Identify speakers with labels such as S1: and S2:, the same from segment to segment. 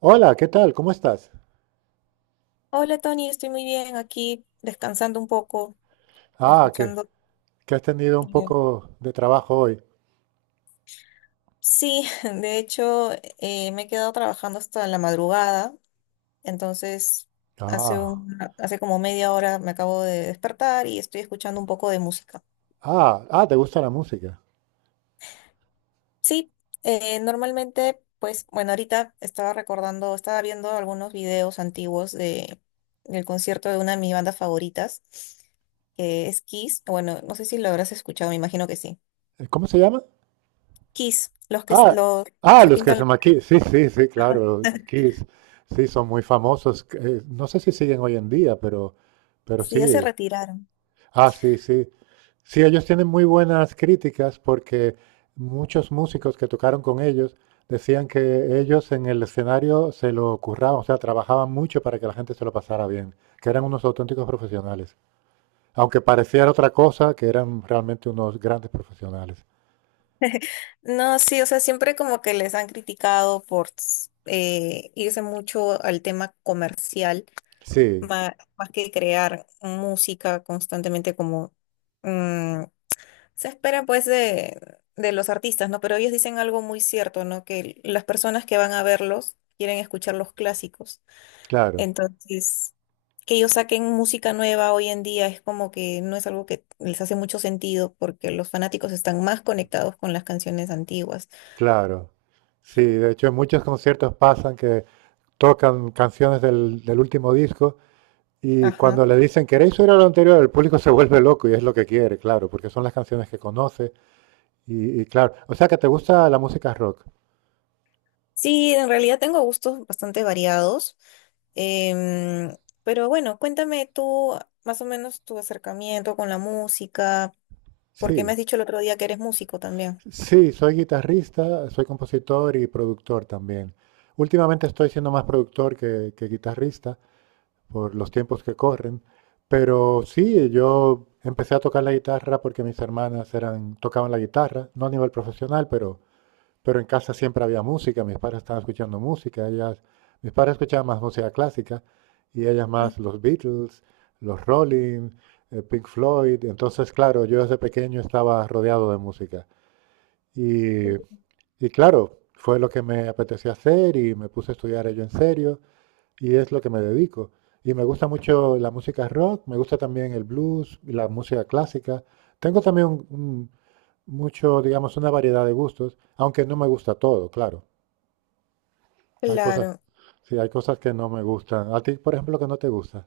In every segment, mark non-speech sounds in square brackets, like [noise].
S1: Hola, ¿qué tal? ¿Cómo estás?
S2: Hola Tony, estoy muy bien aquí descansando un poco,
S1: Ah, que,
S2: escuchando.
S1: que has tenido un
S2: eh,
S1: poco de trabajo hoy.
S2: sí, [laughs] de hecho me he quedado trabajando hasta la madrugada, entonces
S1: Ah,
S2: hace como media hora me acabo de despertar y estoy escuchando un poco de música.
S1: ah, te gusta la música.
S2: Sí, normalmente, pues bueno, ahorita estaba recordando, estaba viendo algunos videos antiguos del concierto de una de mis bandas favoritas, que es Kiss. Bueno, no sé si lo habrás escuchado, me imagino que sí.
S1: ¿Cómo se llama?
S2: Kiss,
S1: Ah, ah,
S2: se
S1: los que
S2: pintan
S1: se
S2: los...
S1: llaman Kiss. Sí, sí, sí, claro,
S2: [laughs]
S1: Kiss. Sí, son muy famosos. No sé si siguen hoy en día, pero
S2: Sí, ya se
S1: sí.
S2: retiraron.
S1: Ah, sí, sí. Sí, ellos tienen muy buenas críticas porque muchos músicos que tocaron con ellos decían que ellos en el escenario se lo curraban, o sea, trabajaban mucho para que la gente se lo pasara bien, que eran unos auténticos profesionales. Aunque pareciera otra cosa, que eran realmente unos grandes profesionales.
S2: No, sí, o sea, siempre como que les han criticado por irse mucho al tema comercial,
S1: Sí,
S2: más que crear música constantemente como mm, se espera pues de los artistas, ¿no? Pero ellos dicen algo muy cierto, ¿no? Que las personas que van a verlos quieren escuchar los clásicos.
S1: claro,
S2: Entonces, que ellos saquen música nueva hoy en día es como que no es algo que les hace mucho sentido, porque los fanáticos están más conectados con las canciones antiguas.
S1: claro. Sí, de hecho en muchos conciertos pasan que tocan canciones del último disco. Y
S2: Ajá.
S1: cuando le dicen, ¿queréis oír a lo anterior? El público se vuelve loco y es lo que quiere, claro, porque son las canciones que conoce. Y claro, o sea que te gusta la música rock.
S2: Sí, en realidad tengo gustos bastante variados. em, pero bueno, cuéntame tú más o menos tu acercamiento con la música, porque me
S1: Sí,
S2: has dicho el otro día que eres músico también.
S1: sí, soy guitarrista, soy compositor y productor también. Últimamente estoy siendo más productor que guitarrista por los tiempos que corren, pero sí, yo empecé a tocar la guitarra porque mis hermanas eran, tocaban la guitarra, no a nivel profesional, pero en casa siempre había música, mis padres estaban escuchando música, ellas, mis padres escuchaban más música clásica y ellas más
S2: Ujú.
S1: los Beatles, los Rolling, Pink Floyd. Entonces, claro, yo desde pequeño estaba rodeado de música. Y, y claro, fue lo que me apetecía hacer y me puse a estudiar ello en serio y es lo que me dedico. Y me gusta mucho la música rock, me gusta también el blues, y la música clásica. Tengo también mucho, digamos, una variedad de gustos, aunque no me gusta todo, claro. Hay cosas,
S2: Claro,
S1: sí, hay cosas que no me gustan. A ti, por ejemplo, que no te gusta.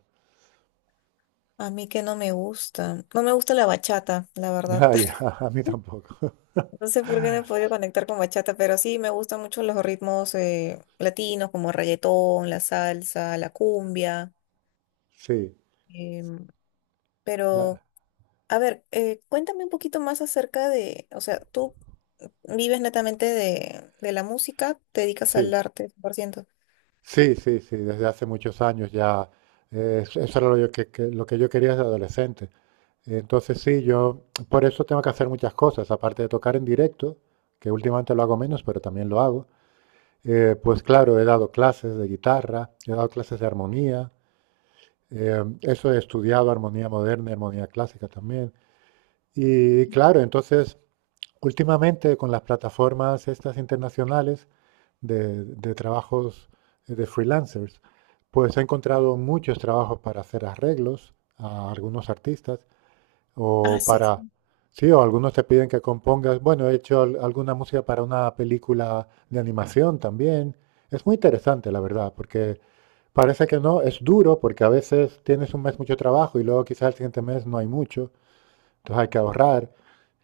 S2: a mí que no me gusta, no me gusta la bachata, la
S1: [laughs]
S2: verdad.
S1: Ah, ya,
S2: [laughs]
S1: a mí tampoco. [laughs]
S2: No sé por qué no he podido conectar con bachata, pero sí me gustan mucho los ritmos latinos, como reggaetón, la salsa, la cumbia.
S1: Sí,
S2: em,
S1: la-
S2: pero, a ver, cuéntame un poquito más acerca de, o sea, tú vives netamente de la música, te dedicas al
S1: sí,
S2: arte cien por ciento.
S1: sí, sí, sí, desde hace muchos años ya. Eso era lo que yo quería desde adolescente. Entonces sí, yo por eso tengo que hacer muchas cosas, aparte de tocar en directo, que últimamente lo hago menos, pero también lo hago. Pues claro, he dado clases de guitarra, he dado clases de armonía, eso he estudiado armonía moderna, armonía clásica también. Y claro, entonces últimamente con las plataformas estas internacionales de trabajos de freelancers, pues he encontrado muchos trabajos para hacer arreglos a algunos artistas
S2: Ah,
S1: o
S2: sí.
S1: para...
S2: Sí.
S1: Sí, o algunos te piden que compongas. Bueno, he hecho alguna música para una película de animación también. Es muy interesante, la verdad, porque parece que no, es duro porque a veces tienes un mes mucho trabajo y luego quizás el siguiente mes no hay mucho. Entonces hay que ahorrar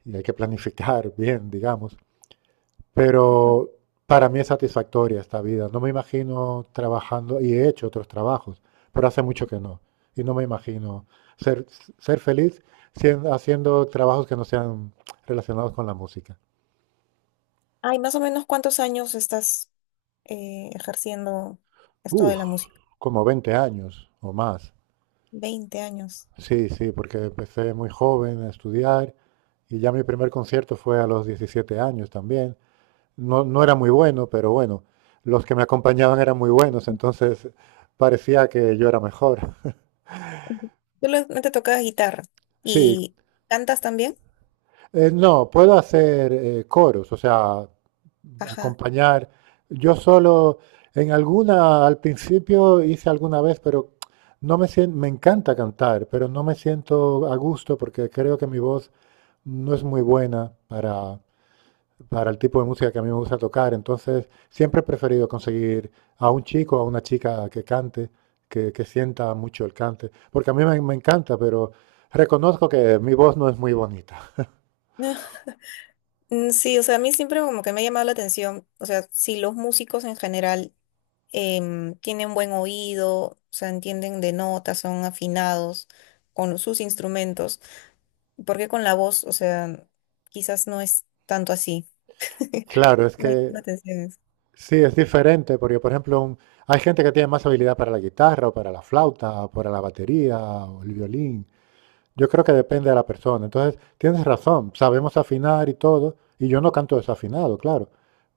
S1: y hay que planificar [laughs] bien, digamos. Pero para mí es satisfactoria esta vida. No me imagino trabajando, y he hecho otros trabajos, pero hace mucho que no. Y no me imagino ser, ser feliz haciendo trabajos que no sean relacionados con la música.
S2: Ay, más o menos ¿cuántos años estás ejerciendo esto de
S1: Uf,
S2: la música?
S1: como 20 años o más.
S2: Veinte años.
S1: Sí, sí, porque empecé muy joven a estudiar y ya mi primer concierto fue a los 17 años también. No, no era muy bueno, pero bueno, los que me acompañaban eran muy buenos, entonces parecía que yo era mejor.
S2: Ujú. ¿Solamente tocas guitarra
S1: Sí,
S2: y cantas también?
S1: no, puedo hacer coros, o sea,
S2: Ajá.
S1: acompañar. Yo solo, en alguna, al principio hice alguna vez, pero no me siento, me encanta cantar, pero no me siento a gusto porque creo que mi voz no es muy buena para el tipo de música que a mí me gusta tocar. Entonces, siempre he preferido conseguir a un chico o a una chica que cante, que sienta mucho el cante, porque a mí me encanta, pero reconozco que mi voz no es muy bonita.
S2: [laughs] Mm, sí, o sea, a mí siempre como que me ha llamado la atención, o sea, si los músicos en general tienen buen oído, o sea, entienden de notas, son afinados con sus instrumentos, porque con la voz, o sea, ¿quizás no es tanto así? [laughs]
S1: Claro, es
S2: Me llama la
S1: que
S2: atención eso.
S1: sí, es diferente, porque por ejemplo, hay gente que tiene más habilidad para la guitarra o para la flauta o para la batería o el violín. Yo creo que depende de la persona. Entonces, tienes razón, sabemos afinar y todo, y yo no canto desafinado, claro,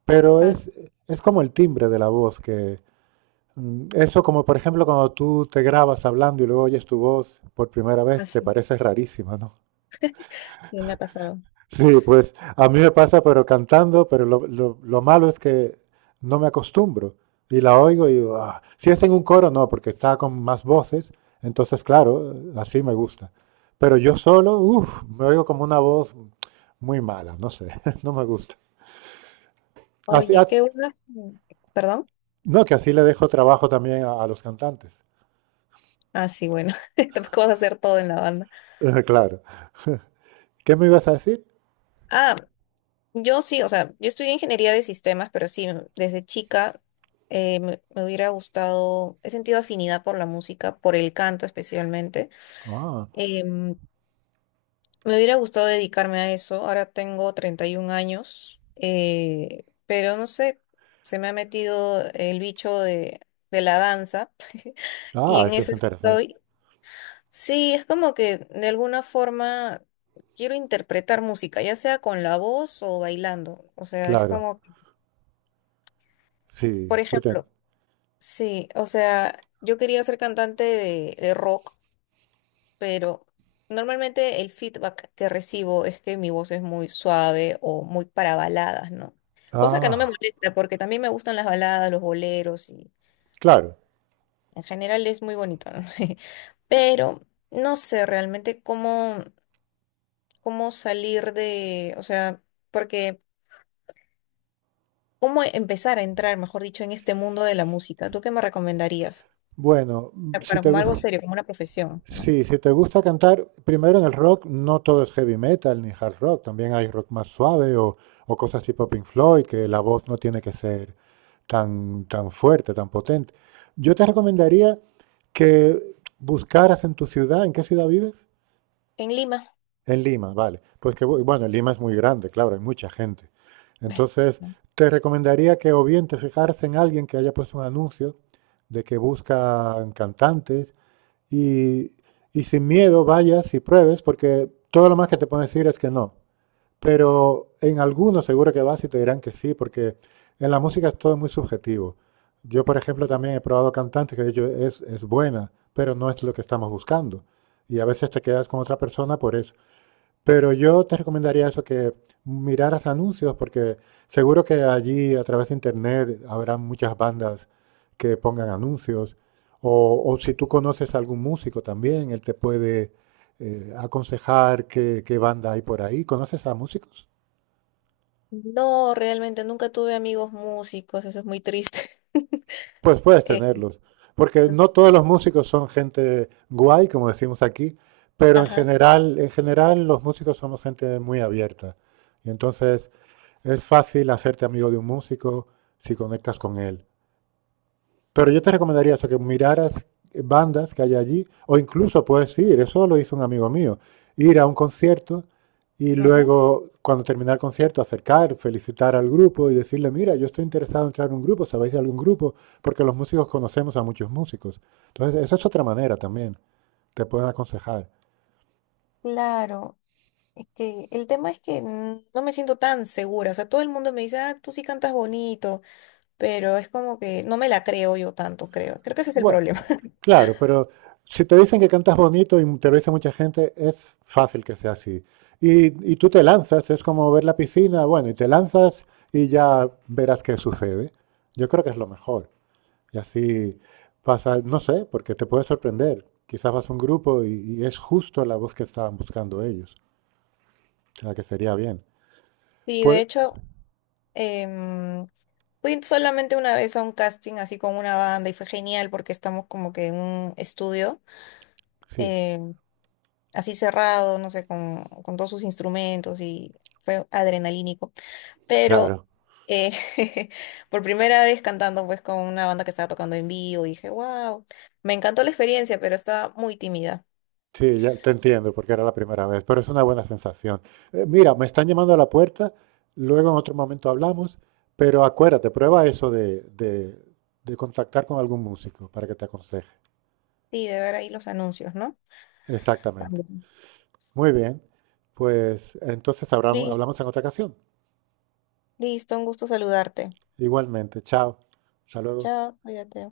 S1: pero
S2: Ah,
S1: es, como el timbre de la voz que... Eso como por ejemplo cuando tú te grabas hablando y luego oyes tu voz por primera vez,
S2: así,
S1: te
S2: sí,
S1: parece rarísima, ¿no?
S2: sí, me ha pasado.
S1: Sí, pues a mí me pasa, pero cantando, pero lo malo es que no me acostumbro y la oigo y digo, "Ah". Si es en un coro, no, porque está con más voces, entonces claro, así me gusta. Pero yo solo, uff, me oigo como una voz muy mala, no sé, [laughs] no me gusta. Así-
S2: Oye,
S1: ah,
S2: qué bueno. ¿Perdón?
S1: no, que así le dejo trabajo también a los cantantes.
S2: Ah, sí, bueno, [laughs] tampoco vas a hacer todo en la banda.
S1: [laughs] Claro. ¿Qué me ibas a decir?
S2: Ah, yo sí, o sea, yo estudié ingeniería de sistemas, pero sí, desde chica me hubiera gustado, he sentido afinidad por la música, por el canto especialmente.
S1: Ah,
S2: Em, Me hubiera gustado dedicarme a eso. Ahora tengo 31 años, pero no sé, se me ha metido el bicho de la danza [laughs] y en
S1: Eso es
S2: eso
S1: interesante.
S2: estoy. Sí, es como que de alguna forma quiero interpretar música, ya sea con la voz o bailando. O sea, es
S1: Claro,
S2: como...
S1: sí,
S2: Por
S1: sí.
S2: ejemplo, sí, o sea, yo quería ser cantante de rock, pero normalmente el feedback que recibo es que mi voz es muy suave o muy para baladas, ¿no? Cosa que no me
S1: Ah,
S2: molesta, porque también me gustan las baladas, los boleros, y
S1: claro.
S2: en general es muy bonito, ¿no? [laughs] Pero no sé realmente cómo, salir de, o sea, porque cómo empezar a entrar, mejor dicho, en este mundo de la música. ¿Tú qué me recomendarías?
S1: Bueno,
S2: Para como algo serio, como una profesión, ¿no?
S1: sí, si te gusta cantar, primero en el rock no todo es heavy metal ni hard rock, también hay rock más suave o, cosas tipo Pink Floyd, que la voz no tiene que ser tan fuerte, tan potente. Yo te recomendaría que buscaras en tu ciudad, ¿en qué ciudad vives?
S2: En Lima.
S1: En Lima, vale. Pues bueno, Lima es muy grande, claro, hay mucha gente. Entonces, te recomendaría que o bien te fijaras en alguien que haya puesto un anuncio de que buscan cantantes y, y sin miedo vayas y pruebes, porque todo lo más que te pueden decir es que no. Pero en algunos seguro que vas y te dirán que sí, porque en la música es todo es muy subjetivo. Yo, por ejemplo, también he probado cantantes que he dicho, es, buena, pero no es lo que estamos buscando. Y a veces te quedas con otra persona por eso. Pero yo te recomendaría eso, que miraras anuncios, porque seguro que allí a través de internet habrá muchas bandas que pongan anuncios. o, si tú conoces a algún músico también, él te puede aconsejar qué banda hay por ahí. ¿Conoces a músicos?
S2: No, realmente nunca tuve amigos músicos, eso es muy triste. [laughs]
S1: Pues puedes
S2: Eh,
S1: tenerlos, porque no
S2: es-
S1: todos los músicos son gente guay, como decimos aquí, pero
S2: ajá,
S1: en general los músicos somos gente muy abierta. Y entonces es fácil hacerte amigo de un músico si conectas con él. Pero yo te recomendaría eso, que miraras bandas que hay allí, o incluso puedes ir, eso lo hizo un amigo mío, ir a un concierto y
S2: ujú.
S1: luego, cuando terminar el concierto, acercar, felicitar al grupo y decirle, mira, yo estoy interesado en entrar en un grupo, ¿sabéis de algún grupo? Porque los músicos conocemos a muchos músicos. Entonces, esa es otra manera también, te pueden aconsejar.
S2: Claro, es que el tema es que no me siento tan segura, o sea, todo el mundo me dice, ah, tú sí cantas bonito, pero es como que no me la creo yo tanto, creo. Creo que ese es el
S1: Bueno,
S2: problema. [laughs]
S1: claro, pero si te dicen que cantas bonito y te lo dice mucha gente, es fácil que sea así. Y tú te lanzas, es como ver la piscina, bueno, y te lanzas y ya verás qué sucede. Yo creo que es lo mejor. Y así pasa, no sé, porque te puede sorprender. Quizás vas a un grupo y es justo la voz que estaban buscando ellos, o sea, que sería bien.
S2: Sí, de
S1: Pues
S2: hecho, em, fui solamente una vez a un casting así con una banda y fue genial, porque estamos como que en un estudio.
S1: sí,
S2: em, Así cerrado, no sé, con todos sus instrumentos, y fue adrenalínico. Pero
S1: claro.
S2: eh, [laughs] por primera vez cantando pues con una banda que estaba tocando en vivo, y dije, wow, me encantó la experiencia, pero estaba muy tímida.
S1: Sí, ya te entiendo, porque era la primera vez, pero es una buena sensación. Mira, me están llamando a la puerta, luego en otro momento hablamos, pero acuérdate, prueba eso de contactar con algún músico para que te aconseje.
S2: Sí, de ver ahí los anuncios, ¿no?
S1: Exactamente.
S2: También.
S1: Muy bien, pues entonces hablamos,
S2: Listo,
S1: hablamos en otra ocasión.
S2: listo, un gusto saludarte.
S1: Igualmente, chao. Hasta luego.
S2: Chao, cuídate.